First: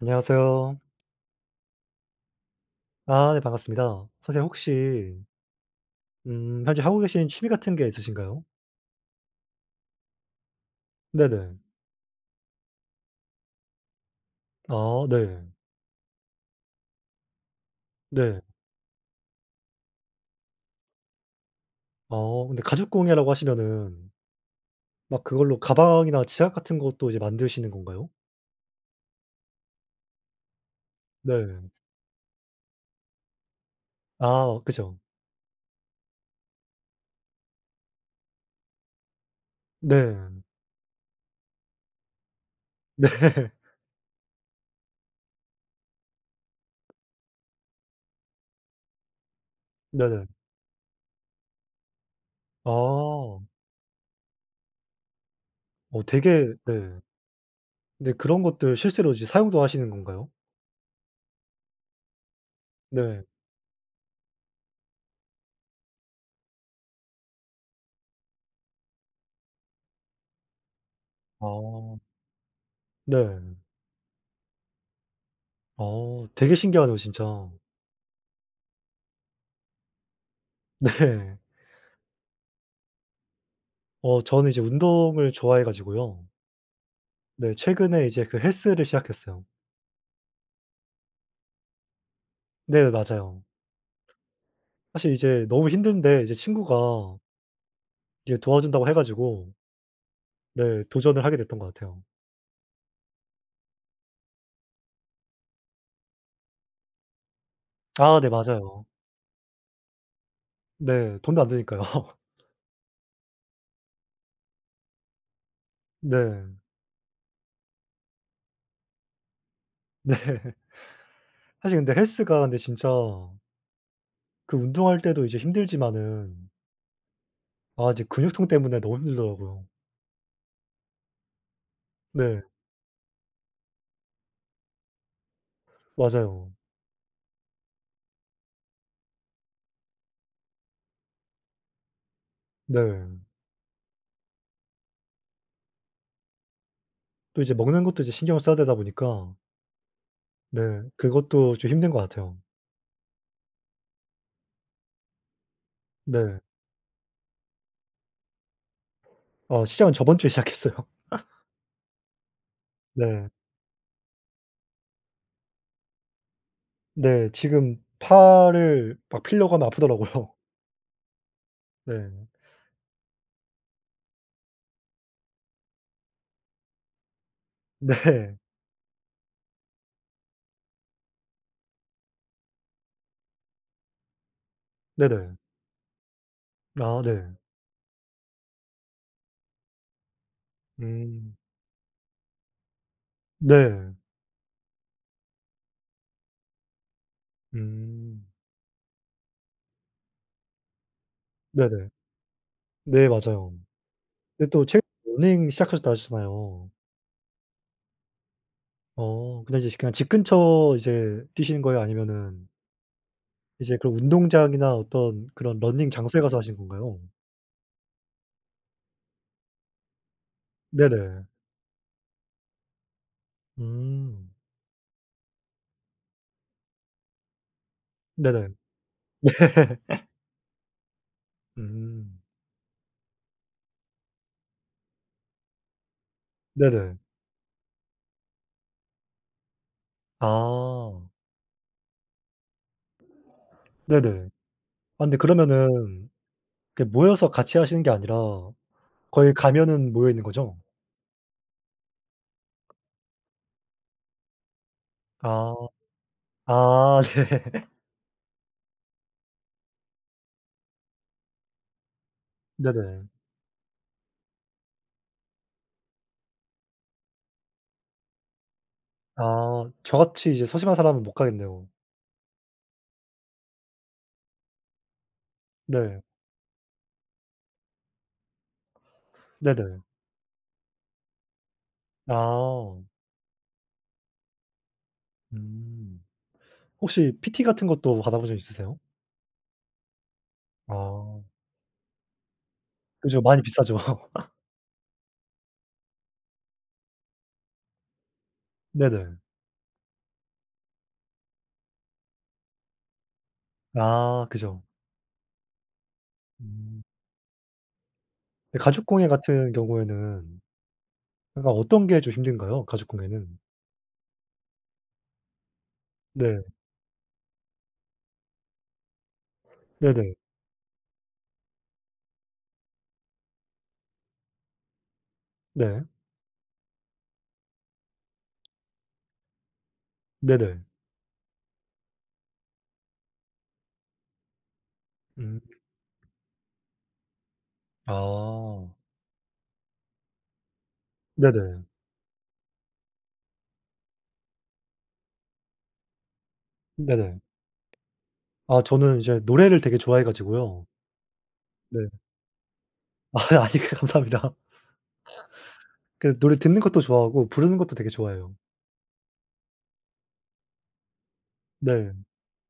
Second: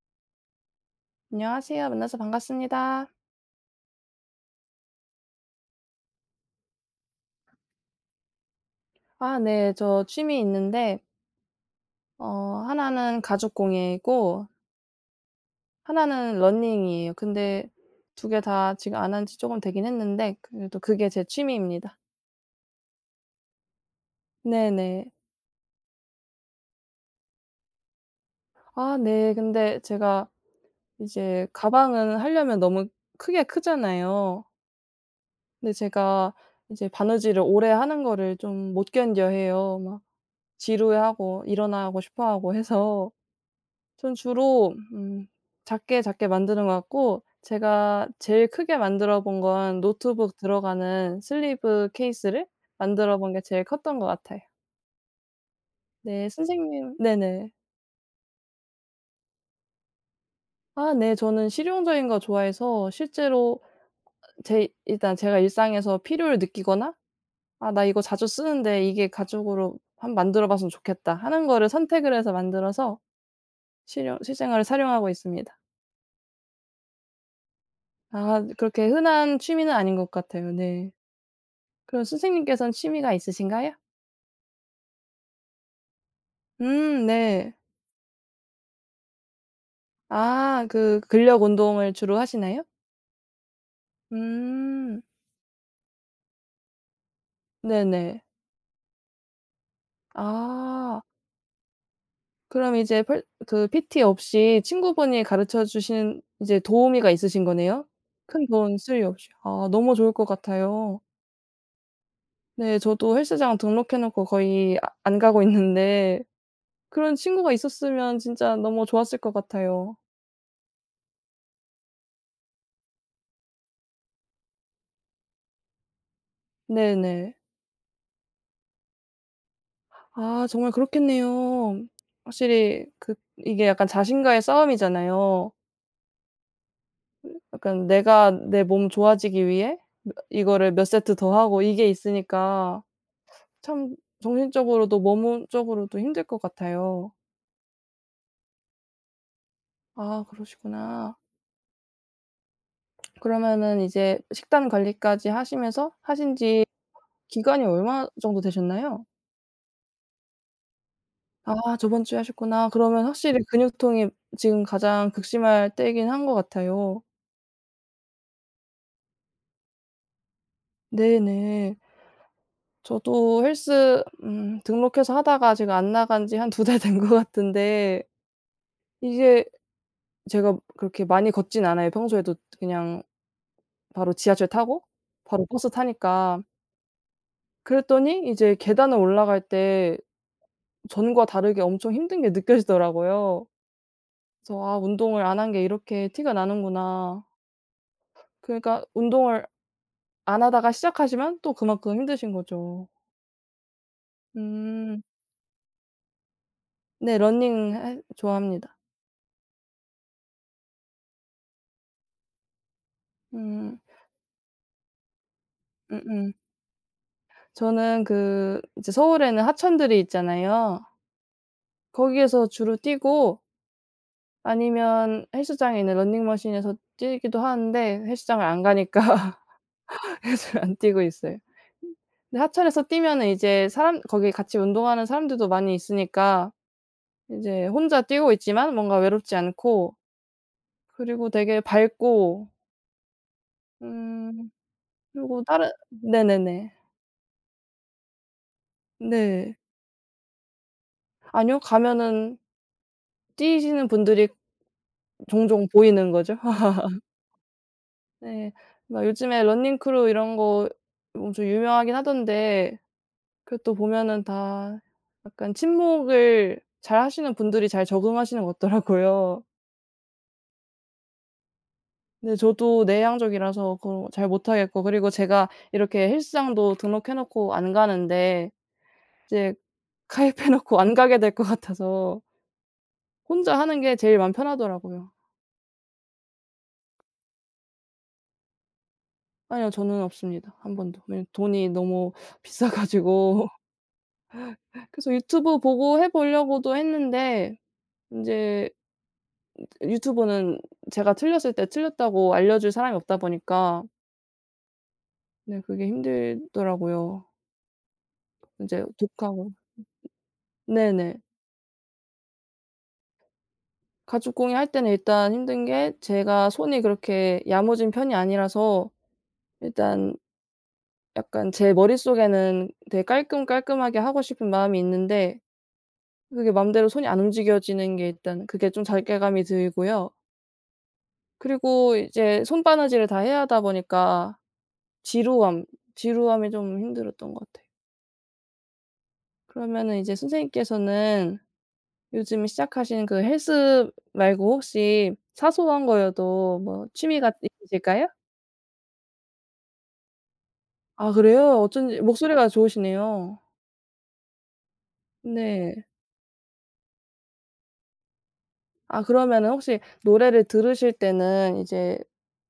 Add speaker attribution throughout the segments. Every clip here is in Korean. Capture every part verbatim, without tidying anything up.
Speaker 1: 안녕하세요.
Speaker 2: 안녕하세요. 만나서 반갑습니다.
Speaker 1: 아 네, 반갑습니다. 선생님 혹시 음 현재 하고 계신 취미 같은 게 있으신가요?
Speaker 2: 아 네. 저 취미 있는데
Speaker 1: 네네.
Speaker 2: 어 하나는 가죽 공예이고
Speaker 1: 아 네.
Speaker 2: 하나는 러닝이에요. 근데 두
Speaker 1: 네.
Speaker 2: 개 다 지금 안 한 지 조금 되긴 했는데 그래도 그게 제 취미입니다.
Speaker 1: 어 근데 가죽 공예라고 하시면은
Speaker 2: 네네.
Speaker 1: 막 그걸로 가방이나 지갑 같은 것도 이제 만드시는 건가요?
Speaker 2: 아 네. 근데 제가 이제
Speaker 1: 네.
Speaker 2: 가방은 하려면 너무 크게 크잖아요.
Speaker 1: 아 그죠.
Speaker 2: 근데 제가 이제 바느질을 오래 하는 거를 좀 못 견뎌해요. 막
Speaker 1: 네.
Speaker 2: 지루해하고 일어나고 싶어 하고
Speaker 1: 네.
Speaker 2: 해서 전 주로 음 작게 작게 만드는 것 같고 제가 제일 크게 만들어 본 건
Speaker 1: 네네.
Speaker 2: 노트북 들어가는 슬리브 케이스를 만들어 본
Speaker 1: 아.
Speaker 2: 게 제일 컸던 것 같아요.
Speaker 1: 어
Speaker 2: 네
Speaker 1: 되게
Speaker 2: 선생님
Speaker 1: 네.
Speaker 2: 네네.
Speaker 1: 근데 그런 것들 실제로 이제 사용도 하시는 건가요?
Speaker 2: 아 네. 저는 실용적인 거 좋아해서
Speaker 1: 네.
Speaker 2: 실제로 제 일단 제가 일상에서 필요를 느끼거나 '아 나 이거 자주 쓰는데 이게 가죽으로 한번 만들어 봤으면 좋겠다.' 하는
Speaker 1: 아.
Speaker 2: 거를 선택을 해서 만들어서
Speaker 1: 네.
Speaker 2: 실용 실생활에 활용하고 있습니다.
Speaker 1: 어 되게 신기하네요 진짜.
Speaker 2: 아 그렇게 흔한 취미는 아닌 것 같아요. 네.
Speaker 1: 네.
Speaker 2: 그럼 선생님께서는 취미가 있으신가요?
Speaker 1: 어 저는 이제 운동을 좋아해 가지고요.
Speaker 2: 음
Speaker 1: 네.
Speaker 2: 네.
Speaker 1: 최근에 이제 그 헬스를 시작했어요.
Speaker 2: 아 그 근력 운동을 주로 하시나요?
Speaker 1: 네. 맞아요.
Speaker 2: 음.
Speaker 1: 사실 이제 너무 힘든데 이제 친구가
Speaker 2: 네네.
Speaker 1: 이제 도와준다고 해 가지고 네,
Speaker 2: 아
Speaker 1: 도전을 하게 됐던 것 같아요.
Speaker 2: 그럼 이제 펄 그 피티 없이 친구분이 가르쳐 주신 이제 도우미가 있으신 거네요?
Speaker 1: 아 네.
Speaker 2: 큰 돈
Speaker 1: 맞아요.
Speaker 2: 쓸 일 없이. 아 너무 좋을 것 같아요.
Speaker 1: 네. 돈도 안 드니까요.
Speaker 2: 네 저도 헬스장 등록해 놓고 거의 아 안 가고 있는데
Speaker 1: 네.
Speaker 2: 그런 친구가 있었으면 진짜 너무 좋았을 것 같아요.
Speaker 1: 네. 사실 근데 헬스가 근데 진짜 그 운동할 때도 이제 힘들지만은
Speaker 2: 네네.
Speaker 1: 아 이제 근육통 때문에 너무 힘들더라고요.
Speaker 2: 아 정말 그렇겠네요.
Speaker 1: 네.
Speaker 2: 확실히 그 이게 약간 자신과의 싸움이잖아요.
Speaker 1: 맞아요.
Speaker 2: 약간 내가 내 몸 좋아지기 위해 몇 이거를 몇 세트 더 하고 이게 있으니까
Speaker 1: 네.
Speaker 2: 참 정신적으로도 몸적으로도 힘들 것 같아요.
Speaker 1: 또 이제 먹는 것도 이제 신경을 써야 되다 보니까
Speaker 2: 아
Speaker 1: 네,
Speaker 2: 그러시구나.
Speaker 1: 그것도 좀 힘든 것 같아요.
Speaker 2: 그러면은 이제 식단 관리까지 하시면서 하신
Speaker 1: 네.
Speaker 2: 지 기간이 얼마 정도 되셨나요?
Speaker 1: 어 시작은 저번 주에 시작했어요.
Speaker 2: 아 저번 주에 하셨구나. 그러면
Speaker 1: 네.
Speaker 2: 확실히 근육통이 지금 가장 극심할 때이긴 한 것 같아요.
Speaker 1: 네. 지금 팔을 막 피려고 하면 아프더라고요.
Speaker 2: 네네.
Speaker 1: 네.
Speaker 2: 저도 헬스 음 등록해서 하다가 제가 안 나간 지 한 두 달 된 것 같은데
Speaker 1: 네.
Speaker 2: 이게 제가 그렇게 많이 걷진 않아요. 평소에도 그냥 바로 지하철 타고
Speaker 1: 네네.
Speaker 2: 바로 버스 타니까.
Speaker 1: 아 네.
Speaker 2: 그랬더니 이제 계단을 올라갈 때 전과
Speaker 1: 음.
Speaker 2: 다르게 엄청 힘든 게 느껴지더라고요.
Speaker 1: 네.
Speaker 2: 그래서 '아 운동을 안 한 게 이렇게 티가 나는구나.'
Speaker 1: 음.
Speaker 2: 그러니까 운동을 안 하다가 시작하시면 또
Speaker 1: 네네.
Speaker 2: 그만큼 힘드신 거죠.
Speaker 1: 네 맞아요. 근데 또 최근에
Speaker 2: 음.
Speaker 1: 러닝 시작하셨다 하셨잖아요.
Speaker 2: 네 러닝 해 좋아합니다.
Speaker 1: 어 근데 이제 그냥 집 근처 이제 뛰시는 거예요? 아니면은 이제
Speaker 2: 음.
Speaker 1: 그런 운동장이나 어떤 그런 러닝 장소에
Speaker 2: 음음.
Speaker 1: 가서 하신 건가요?
Speaker 2: 저는 그 이제 서울에는 하천들이 있잖아요.
Speaker 1: 네네.
Speaker 2: 거기에서 주로 뛰고
Speaker 1: 음.
Speaker 2: 아니면 헬스장에 있는 러닝머신에서 뛰기도 하는데 헬스장을
Speaker 1: 네네.
Speaker 2: 안 가니까 헬스를 안 뛰고 있어요.
Speaker 1: 음.
Speaker 2: 근데 하천에서 뛰면은 이제 사람 거기 같이 운동하는 사람들도 많이 있으니까
Speaker 1: 네네.
Speaker 2: 이제 혼자 뛰고 있지만 뭔가 외롭지 않고
Speaker 1: 아.
Speaker 2: 그리고 되게 밝고
Speaker 1: 네네.
Speaker 2: 음
Speaker 1: 아 근데
Speaker 2: 그리고 다른
Speaker 1: 그러면은
Speaker 2: 네네네.
Speaker 1: 그 모여서 같이 하시는 게 아니라 거기
Speaker 2: 네.
Speaker 1: 가면은 모여 있는 거죠?
Speaker 2: 아니요. 가면은 뛰시는 분들이
Speaker 1: 아.
Speaker 2: 종종 보이는 거죠.
Speaker 1: 아
Speaker 2: 네. 막 요즘에 러닝 크루 이런 거 엄청 유명하긴
Speaker 1: 네.
Speaker 2: 하던데
Speaker 1: 네네.
Speaker 2: 그것도 보면은 다 약간 침묵을 잘하시는 분들이 잘 적응하시는 것 같더라고요.
Speaker 1: 아 저같이 이제 소심한 사람은 못 가겠네요.
Speaker 2: 근데 저도 내향적이라서 그런 거 잘 못하겠고 그리고 제가
Speaker 1: 네.
Speaker 2: 이렇게 헬스장도 등록해 놓고 안 가는데 이제
Speaker 1: 네네.
Speaker 2: 가입해 놓고 안 가게 될 것 같아서
Speaker 1: 아.
Speaker 2: 혼자 하는 게 제일 마음 편하더라고요.
Speaker 1: 음. 혹시 피티 같은 것도 받아 보신 적 있으세요?
Speaker 2: 아니요. 저는 없습니다 한 번도.
Speaker 1: 아.
Speaker 2: 왜냐면 돈이 너무 비싸
Speaker 1: 그죠. 많이
Speaker 2: 가지고.
Speaker 1: 비싸죠.
Speaker 2: 그래서 유튜브 보고 해 보려고도 했는데 인제
Speaker 1: 네네.
Speaker 2: 유튜브는 제가 틀렸을 때 틀렸다고 알려줄 사람이 없다 보니까
Speaker 1: 아 그죠.
Speaker 2: 네 그게
Speaker 1: 음.
Speaker 2: 힘들더라고요.
Speaker 1: 네
Speaker 2: 인제
Speaker 1: 가족 공예
Speaker 2: 독학
Speaker 1: 같은
Speaker 2: 고
Speaker 1: 경우에는
Speaker 2: 네네.
Speaker 1: 약간 어떤 게 좀 힘든가요? 가족 공예는?
Speaker 2: 가죽 공예할 때는 일단 힘든 게
Speaker 1: 네.
Speaker 2: 제가 손이 그렇게 야무진 편이 아니라서
Speaker 1: 네네.
Speaker 2: 일단 약간 제 머릿속에는 되게 깔끔깔끔하게 하고 싶은 마음이 있는데
Speaker 1: 네.
Speaker 2: 그게 맘대로 손이 안 움직여지는 게 일단 그게 좀 자괴감이 들고요.
Speaker 1: 네네.
Speaker 2: 그리고 이제 손바느질을 다 해야 하다 보니까
Speaker 1: 음.
Speaker 2: 지루함, 지루함이 좀 힘들었던 것 같아요.
Speaker 1: 아.
Speaker 2: 그러면은 이제 선생님께서는
Speaker 1: 네네.
Speaker 2: 요즘 시작하신 그 헬스 말고 혹시 사소한 거여도 뭐
Speaker 1: 네네.
Speaker 2: 취미가 있으실까요?
Speaker 1: 아 저는 이제 노래를 되게 좋아해 가지고요.
Speaker 2: 아 그래요?
Speaker 1: 네.
Speaker 2: 어쩐지 목소리가
Speaker 1: 아
Speaker 2: 좋으시네요.
Speaker 1: 아니 그 감사합니다.
Speaker 2: 네.
Speaker 1: 그 노래 듣는 것도 좋아하고 부르는 것도 되게 좋아해요.
Speaker 2: 아 그러면은 혹시 노래를 들으실 때는
Speaker 1: 네.
Speaker 2: 이제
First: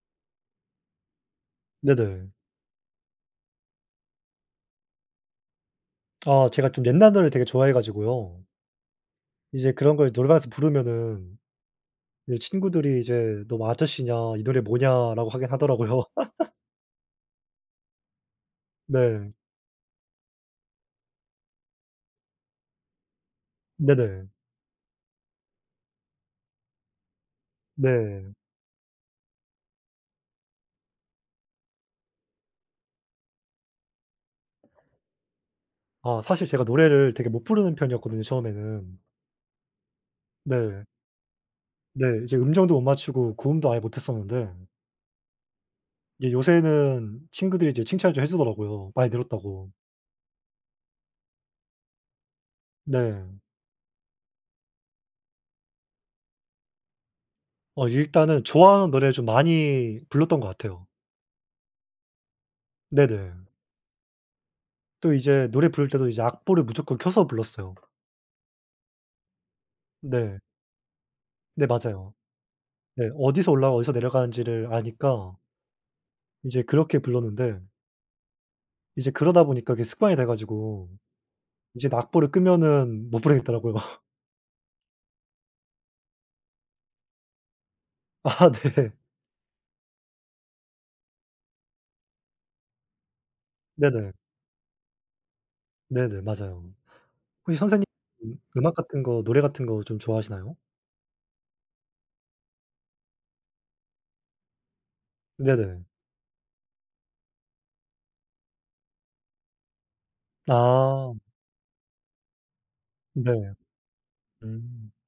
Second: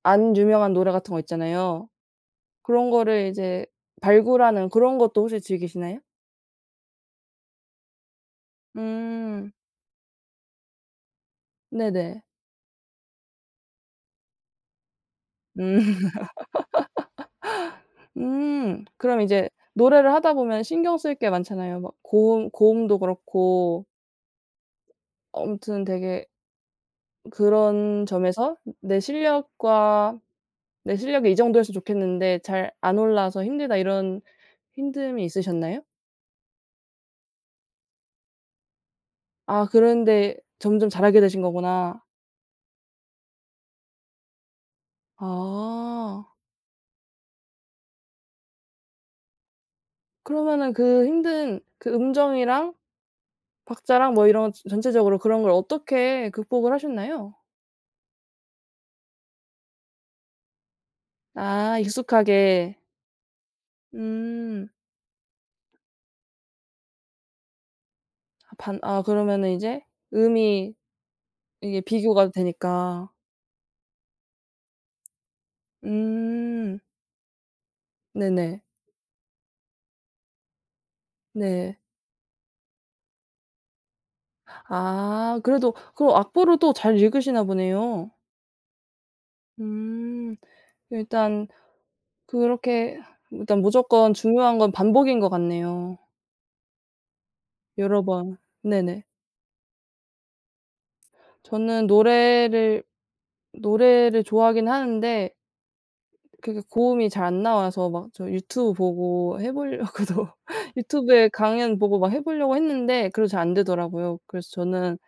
Speaker 2: 안 유명한 노래 같은 거 있잖아요.
Speaker 1: 네네.
Speaker 2: 그런 거를 이제 발굴하는 그런 것도 혹시 즐기시나요?
Speaker 1: 아 제가 좀 옛날 노래를 되게 좋아해 가지고요.
Speaker 2: 음.
Speaker 1: 이제 그런 걸 노래방에서 부르면은
Speaker 2: 네네.
Speaker 1: 이제 친구들이 이제 "너 뭐 아저씨냐. 이 노래 뭐냐."라고 하긴 하더라고요.
Speaker 2: 음. 음. 그럼
Speaker 1: 네.
Speaker 2: 이제 노래를 하다 보면 신경 쓸 게 많잖아요. 막 고음 고음도 그렇고
Speaker 1: 네네.
Speaker 2: 아무튼 되게 그런
Speaker 1: 네.
Speaker 2: 점에서 '내 실력과 내 실력이 이 정도였으면 좋겠는데 잘 안 올라와서 힘들다.' 이런 힘듦이 있으셨나요?
Speaker 1: 아 사실 제가 노래를 되게 못 부르는 편이었거든요 처음에는.
Speaker 2: 아 그런데
Speaker 1: 네.
Speaker 2: 점점 잘하게 되신 거구나.
Speaker 1: 네. 이제 음정도 못 맞추고 고음도 아예 못 했었는데
Speaker 2: 아.
Speaker 1: 이제 요새는 친구들이 이제 칭찬을 좀 해 주더라고요 많이 늘었다고.
Speaker 2: 그러면은 그 힘든 그 음정이랑
Speaker 1: 네.
Speaker 2: 박자랑 뭐 이런 저 전체적으로 그런 걸 어떻게 극복을 하셨나요?
Speaker 1: 어 일단은 좋아하는 노래 좀 많이 불렀던 것 같아요.
Speaker 2: 아 익숙하게.
Speaker 1: 네네.
Speaker 2: 음.
Speaker 1: 또 이제 노래 부를 때도 이제 악보를 무조건 켜서 불렀어요.
Speaker 2: 아 반 아 그러면은 이제
Speaker 1: 네.
Speaker 2: 음이
Speaker 1: 네
Speaker 2: 이게
Speaker 1: 맞아요.
Speaker 2: 비교가 되니까.
Speaker 1: 네. 어디서 올라와 어디서 내려가는지를 아니까 이제
Speaker 2: 음.
Speaker 1: 그렇게 불렀는데
Speaker 2: 네네.
Speaker 1: 이제 그러다 보니까 그게 습관이 돼 가지고
Speaker 2: 네.
Speaker 1: 이제 악보를 끄면은 못 부르겠더라고요.
Speaker 2: 아 그래도 그 악보를 또 잘 읽으시나 보네요.
Speaker 1: 아 네.
Speaker 2: 음. 일단 그렇게 일단
Speaker 1: 네네.
Speaker 2: 무조건 중요한 건 반복인 것 같네요.
Speaker 1: 네네. 맞아요. 혹시 선생님
Speaker 2: 여러
Speaker 1: 음
Speaker 2: 번.
Speaker 1: 음악 같은
Speaker 2: 네네.
Speaker 1: 거 노래 같은 거 좀 좋아하시나요?
Speaker 2: 저는 노래를 노래를 좋아하긴 하는데
Speaker 1: 네네.
Speaker 2: 그게 고음이 잘 안 나와서 막 저 유튜브 보고 해 보려고도
Speaker 1: 아.
Speaker 2: 유튜브에 강연 보고 막 해 보려고 했는데 그래도 잘
Speaker 1: 네.
Speaker 2: 안 되더라고요. 그래서
Speaker 1: 음.
Speaker 2: 저는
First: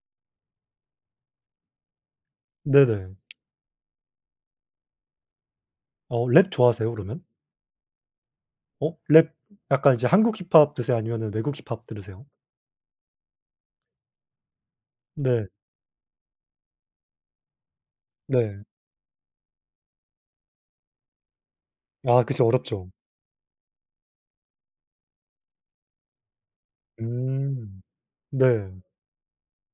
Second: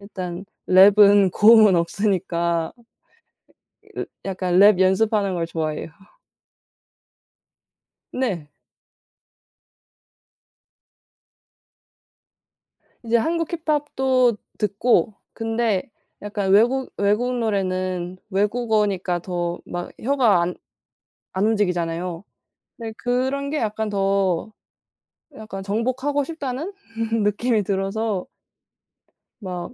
Speaker 2: 일단 랩은 고음은 없으니까
Speaker 1: 네네.
Speaker 2: 으 약간 랩 연습하는 걸 좋아해요.
Speaker 1: 어 랩 좋아하세요 그러면?
Speaker 2: 네.
Speaker 1: 어? 랩 약간 이제 한국 힙합 들으세요? 아니면은 외국 힙합 들으세요?
Speaker 2: 이제 한국 힙합도 듣고
Speaker 1: 네.
Speaker 2: 근데 약간 외국 외국 노래는
Speaker 1: 네.
Speaker 2: 외국어니까 더 막 혀가 안 안
Speaker 1: 아
Speaker 2: 움직이잖아요.
Speaker 1: 그쵸. 어렵죠.
Speaker 2: 네 그런 게 약간 더 약간 정복하고 싶다는 느낌이
Speaker 1: 음.
Speaker 2: 들어서
Speaker 1: 네.
Speaker 2: 막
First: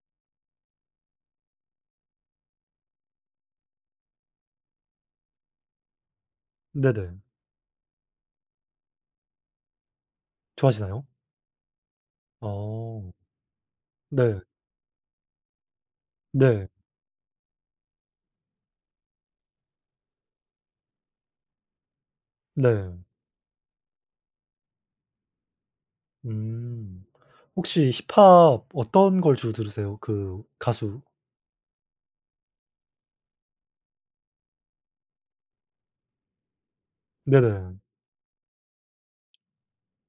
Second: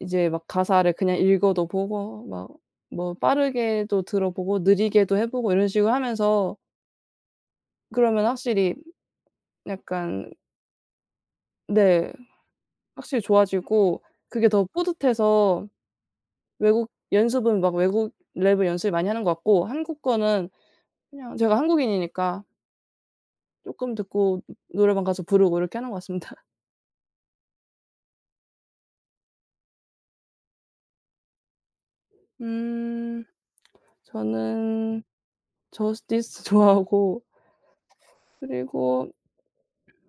Speaker 2: 이제 막 가사를 그냥 읽어도 보고 막 뭐 빠르게도 들어보고 느리게도 해 보고 이런 식으로 하면서
Speaker 1: 네네.
Speaker 2: 그러면 확실히 약간
Speaker 1: 좋아하시나요?
Speaker 2: 네
Speaker 1: 어.
Speaker 2: 확실히 좋아지고
Speaker 1: 네.
Speaker 2: 그게 더 뿌듯해서
Speaker 1: 네.
Speaker 2: 외국 연습은 막 외국 랩을 연습을 많이 하는 것 같고 한국 거는 그냥 제가 한국인이니까
Speaker 1: 네.
Speaker 2: 쪼끔 듣고 노래방 가서 부르고 이렇게 하는 것 같습니다.
Speaker 1: 음. 혹시 힙합 어떤 걸 주로 들으세요? 그 가수?
Speaker 2: 음 저는 저스티스 좋아하고
Speaker 1: 네네.
Speaker 2: 그리고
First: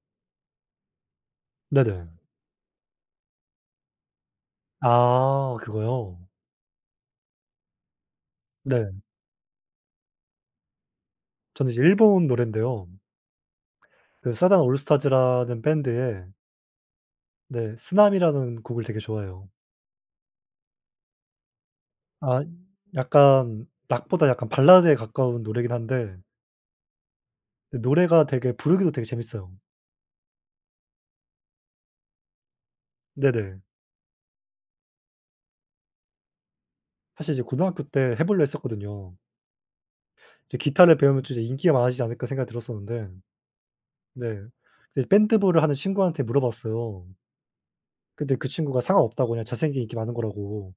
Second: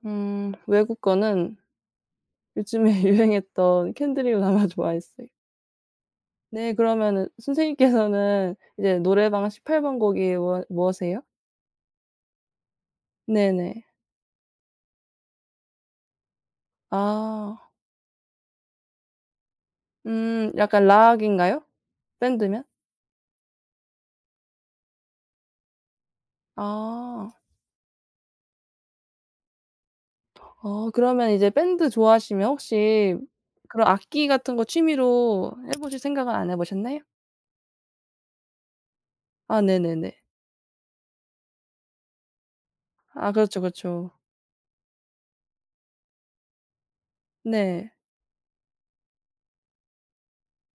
Speaker 2: 음 외국 거는
Speaker 1: 네네.
Speaker 2: 요즘에 유행했던 켄드릭 라마 좋아했어요.
Speaker 1: 아 그거요?
Speaker 2: 네 그러면은 선생님께서는
Speaker 1: 네.
Speaker 2: 이제 노래방 십팔 번 곡이 뭐 뭐세요?
Speaker 1: 저는 이제 일본 노랜데요.
Speaker 2: 네네.
Speaker 1: 그 사단 올스타즈라는 밴드의
Speaker 2: 아.
Speaker 1: 네 스나미라는 곡을 되게 좋아해요.
Speaker 2: 음 약간 락인가요?
Speaker 1: 아
Speaker 2: 밴드면?
Speaker 1: 약간 락보다 약간 발라드에 가까운 노래긴 한데
Speaker 2: 아.
Speaker 1: 근데 노래가 되게 부르기도 되게 재밌어요.
Speaker 2: 어 그러면 이제 밴드 좋아하시면 혹시
Speaker 1: 네네.
Speaker 2: 그런 악기 같은 거 취미로 해 보실 생각은 안 해 보셨나요?
Speaker 1: 사실 이제 고등학교 때 해 보려 했었거든요.
Speaker 2: 아 네네네.
Speaker 1: 이제 '기타를 배우면 좀 이제 인기가 많아지지 않을까?' 생각이 들었었는데
Speaker 2: 아 그렇죠, 그렇죠.
Speaker 1: 네. 이제 밴드부를 하는 친구한테 물어봤어요.
Speaker 2: 네.
Speaker 1: 근데 그 친구가 상관없다고 그냥 잘생긴 인기 많은 거라고.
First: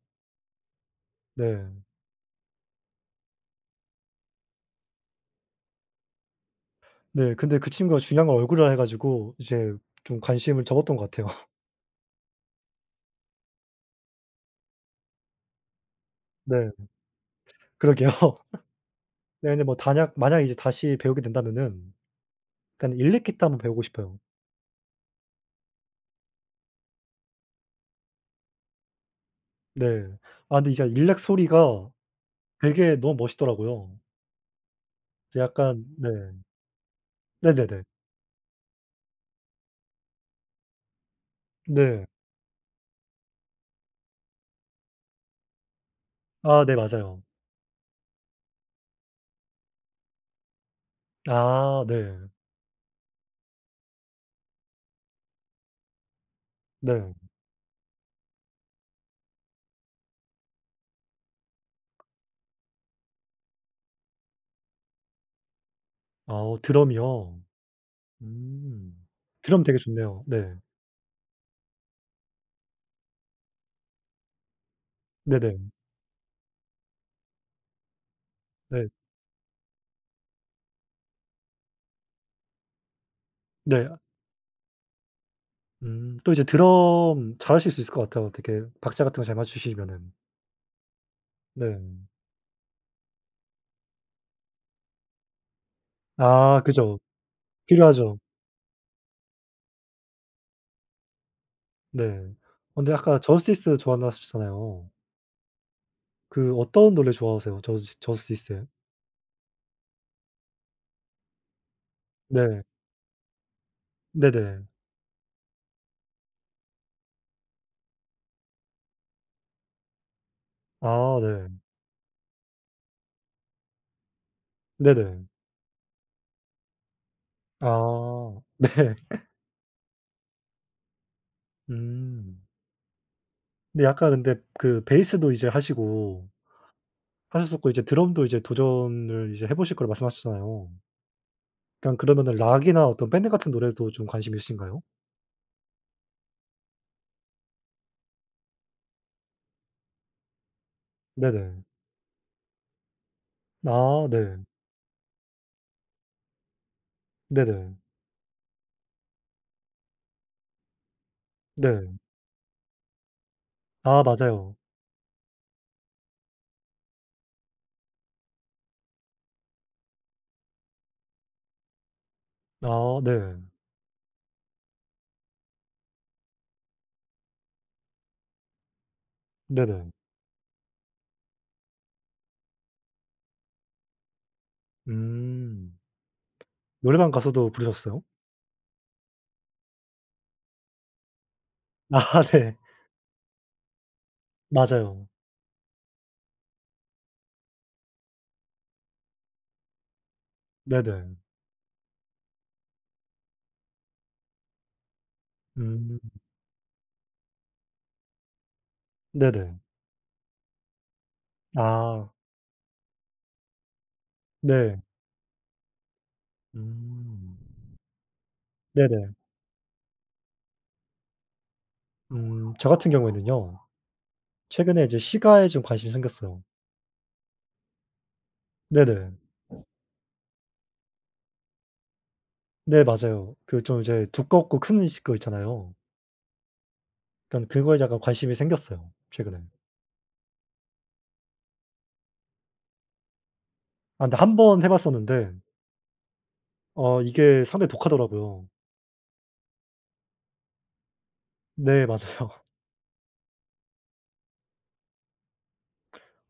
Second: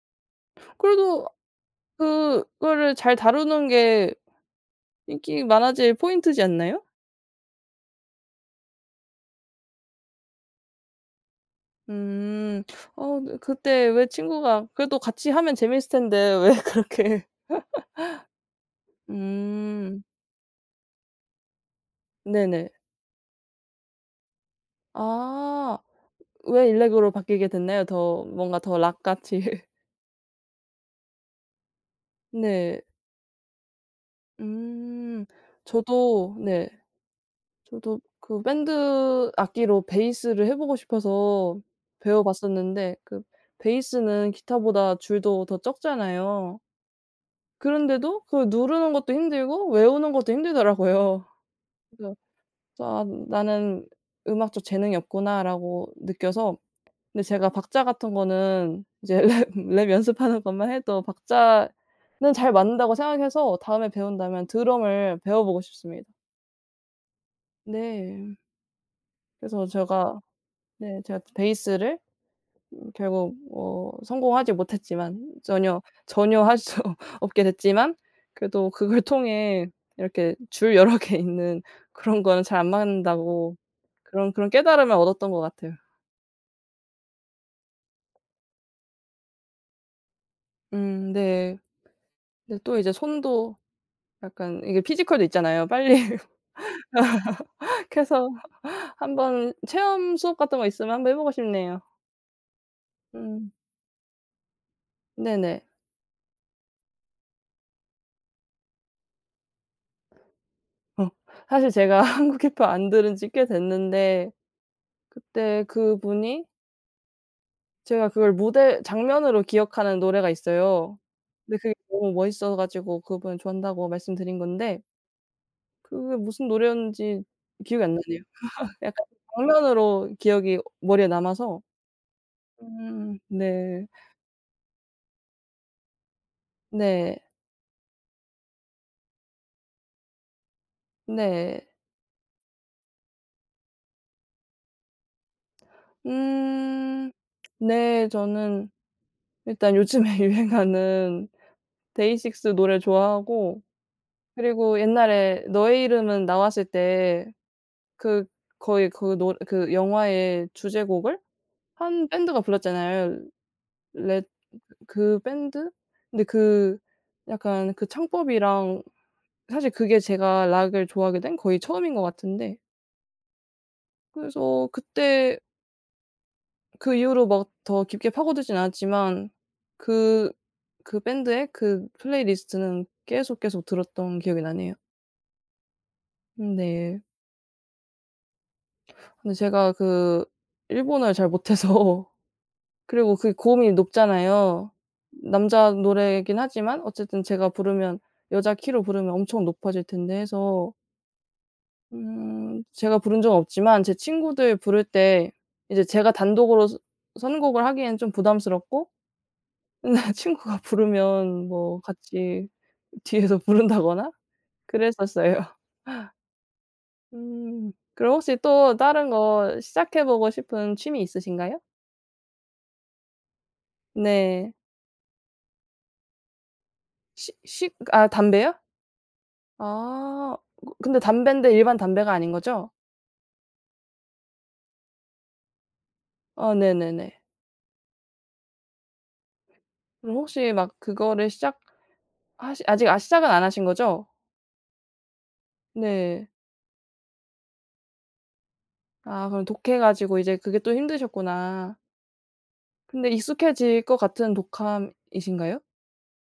Speaker 2: 그래도
Speaker 1: 네.
Speaker 2: 그거를 잘 다루는 게 인기 많아질 포인트지 않나요?
Speaker 1: 네. 근데 그 친구가 중요한 건 얼굴이라 해 가지고 이제 좀 관심을 접었던 것 같아요.
Speaker 2: 음. 어 네 그때 왜 친구가 그래도 같이 하면 재미있을 텐데 왜
Speaker 1: 네.
Speaker 2: 그렇게
Speaker 1: 그러게요. 네 근데 뭐
Speaker 2: 음.
Speaker 1: 단약 만약에 이제 다시 배우게 된다면은
Speaker 2: 네네.
Speaker 1: 약간 일렉 기타 한번 배우고 싶어요.
Speaker 2: 아. 왜 일렉으로 바뀌게 됐나요? 더 뭔가 더 락 같이.
Speaker 1: 네. 아 근데 이게 일렉 소리가
Speaker 2: 네.
Speaker 1: 되게 너무 멋있더라고요.
Speaker 2: 음.
Speaker 1: 이제 약간 네.
Speaker 2: 저도 네.
Speaker 1: 네네네.
Speaker 2: 저도 그 밴드 악기로 베이스를 해 보고 싶어서
Speaker 1: 네.
Speaker 2: 배워 봤었는데 그 베이스는 기타보다 줄도 더 적잖아요.
Speaker 1: 아 네 맞아요.
Speaker 2: 그런데도 그걸 누르는 것도 힘들고 외우는 것도 힘들더라고요.
Speaker 1: 아 네.
Speaker 2: 그래서 '아 나는 음악 쪽 재능이 없구나.'라고 느껴서
Speaker 1: 네.
Speaker 2: 근데 제가 박자 같은 거는 이제 랩 랩 연습하는 것만 해도 박자는 잘 맞는다고 생각해서 다음에 배운다면 드럼을 배워 보고 싶습니다.
Speaker 1: 아 어 드럼이요?
Speaker 2: 네.
Speaker 1: 음. 드럼
Speaker 2: 그래서
Speaker 1: 되게
Speaker 2: 제가
Speaker 1: 좋네요. 네.
Speaker 2: 네. 제가 베이스를 음 결국 뭐 성공하지 못했지만
Speaker 1: 네네.
Speaker 2: 전혀 전혀 할 수 없게 됐지만 그래도
Speaker 1: 네.
Speaker 2: 그걸 통해 이렇게 줄 여러 개 있는 그런 거는 잘 안 맞는다고
Speaker 1: 네.
Speaker 2: 그런 그런 깨달음을 얻었던 것 같아요.
Speaker 1: 음 또 이제 드럼 잘하실 수 있을 것 같아요. 되게 박자 같은 거 잘 맞추시면은.
Speaker 2: 음 네.
Speaker 1: 네.
Speaker 2: 근데 또 이제 손도 약간 이게 피지컬도 있잖아요. 빨리
Speaker 1: 아 그죠. 필요하죠.
Speaker 2: 해서 한번 체험 수업 같은 거 있으면 한번 해 보고 싶네요.
Speaker 1: 네. 어, 근데 아까
Speaker 2: 음
Speaker 1: 저스티스 좋아한다 하셨잖아요.
Speaker 2: 네네.
Speaker 1: 그 어떤 노래 좋아하세요? 저스 저스티스의?
Speaker 2: 어 사실 제가 한국
Speaker 1: 네.
Speaker 2: 힙합 안 들은 지 꽤 됐는데
Speaker 1: 네네.
Speaker 2: 그때 그분이 제가 그걸 무대 장면으로 기억하는 노래가 있어요.
Speaker 1: 아 네.
Speaker 2: 근데 그게 너무 멋있어 가지고 그분 좋아한다고 말씀드린 건데
Speaker 1: 네네.
Speaker 2: 그게 무슨 노래였는지 기억이 안 나네요.
Speaker 1: 아
Speaker 2: 약간 장면으로 기억이 머리에 남아서
Speaker 1: 네. 음.
Speaker 2: 음
Speaker 1: 근데
Speaker 2: 네.
Speaker 1: 약간 근데 그 베이스도 이제 하시고
Speaker 2: 네.
Speaker 1: 하셨었고 이제 드럼도 이제 도전을 이제 해 보실 거라고 말씀하셨잖아요.
Speaker 2: 네.
Speaker 1: 그냥 그러면은 락이나 어떤 밴드 같은 노래도 좀 관심이 있으신가요?
Speaker 2: 음 네 저는 일단 요즘에 유행하는
Speaker 1: 네네.
Speaker 2: 데이식스 노래 좋아하고
Speaker 1: 아 네.
Speaker 2: 그리고 옛날에 너의 이름은 나왔을 때
Speaker 1: 네네.
Speaker 2: 그 거의 그 노 그 영화의 주제곡을
Speaker 1: 네.
Speaker 2: 한 밴드가 불렀잖아요.
Speaker 1: 아
Speaker 2: 레
Speaker 1: 맞아요.
Speaker 2: 그 밴드? 근데 그 약간 그 창법이랑 사실 그게 제가 락을 좋아하게 된 거의 처음인 것 같은데
Speaker 1: 아 네.
Speaker 2: 그래서 그때 그 이후로 막 더 깊게 파고들진 않았지만
Speaker 1: 네네.
Speaker 2: 그 그 밴드의 그 플레이리스트는 계속, 계속 들었던 기억이 나네요.
Speaker 1: 음.
Speaker 2: 음 네.
Speaker 1: 노래방 가서도 부르셨어요?
Speaker 2: 근데 제가 그 일본어를 잘 못해서
Speaker 1: 아 네.
Speaker 2: 그리고 그 고음이 높잖아요.
Speaker 1: 맞아요.
Speaker 2: 남자 노래이긴 하지만 어쨌든 제가 부르면 여자 키로 부르면 엄청 높아질 텐데 해서
Speaker 1: 네네.
Speaker 2: 음 제가 부른 적은 없지만 제 친구들 부를 때 이제
Speaker 1: 음.
Speaker 2: 제가 단독으로 서 선곡을 하기에는 좀 부담스럽고
Speaker 1: 네네.
Speaker 2: 맨날 친구가 부르면 뭐
Speaker 1: 아
Speaker 2: 같이 뒤에서 부른다거나
Speaker 1: 네.
Speaker 2: 그랬었어요.
Speaker 1: 음.
Speaker 2: 음. 그럼 혹시 또 다른
Speaker 1: 네네.
Speaker 2: 거 시작해 보고 싶은 취미 있으신가요?
Speaker 1: 음 저 같은 경우에는요.
Speaker 2: 네.
Speaker 1: 최근에 이제 시가에 좀 관심이 생겼어요.
Speaker 2: 시 시 아 담배요?
Speaker 1: 네네.
Speaker 2: 아. 그 근데 담배인데 일반 담배가 아닌 거죠?
Speaker 1: 네 맞아요. 그 좀 이제 두껍고 큰 시 거 있잖아요.
Speaker 2: 어 네네네.
Speaker 1: 그러니깐 그거에 약간 관심이 생겼어요 최근에.
Speaker 2: 그럼 혹시 막 그거를 시작하시 아직 아 시작은 안 하신
Speaker 1: 아
Speaker 2: 거죠?
Speaker 1: 근데 한 번 해 봤었는데
Speaker 2: 네.
Speaker 1: 어 이게 상당히 독하더라고요.
Speaker 2: 아 그럼 독해 가지고 이제 그게 또 힘드셨구나.
Speaker 1: 네 맞아요.
Speaker 2: 근데 익숙해질 것 같은 독감이신가요?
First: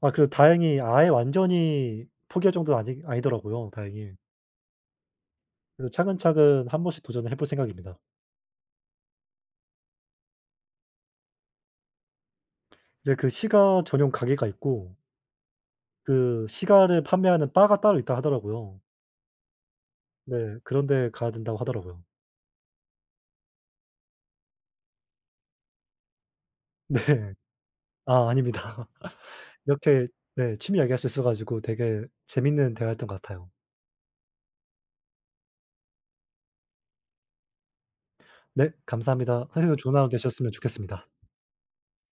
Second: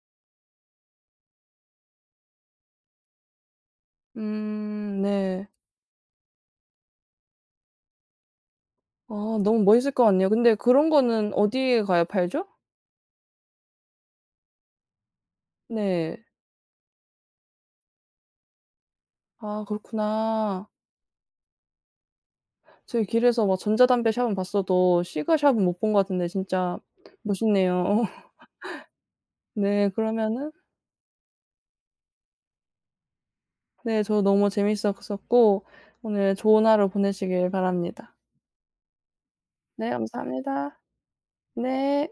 Speaker 1: 아 그래도 다행히 아예 완전히 포기할 정도는 아니 아니더라고요 다행히.
Speaker 2: 음 네.
Speaker 1: 그래서 차근차근 한 번씩 도전을 해 볼 생각입니다.
Speaker 2: 아 너무 멋있을 것 같네요. 근데 그런 거는 어디에 가야 팔죠?
Speaker 1: 이제 그 시가 전용 가게가 있고
Speaker 2: 네.
Speaker 1: 그 시가를 판매하는 바가 따로 있다 하더라고요.
Speaker 2: 아
Speaker 1: 네.
Speaker 2: 그렇구나.
Speaker 1: 그런 데 가야 된다고 하더라고요.
Speaker 2: 저희 길에서 막 전자담배 샵은 봤어도 시가샵은 못 본 것 같은데 진짜
Speaker 1: 네.
Speaker 2: 멋있네요.
Speaker 1: 아 아닙니다.
Speaker 2: 네.
Speaker 1: 이렇게
Speaker 2: 그러면은
Speaker 1: 네 취미 이야기할 수 있어 가지고 되게 재밌는 대화였던 것 같아요.
Speaker 2: 네. 저 너무 재밌었었고 오늘 좋은 하루 보내시길 바랍니다.
Speaker 1: 네 감사합니다. 선생님
Speaker 2: 네.
Speaker 1: 좋은 하루 되셨으면
Speaker 2: 감사합니다.
Speaker 1: 좋겠습니다.
Speaker 2: 네.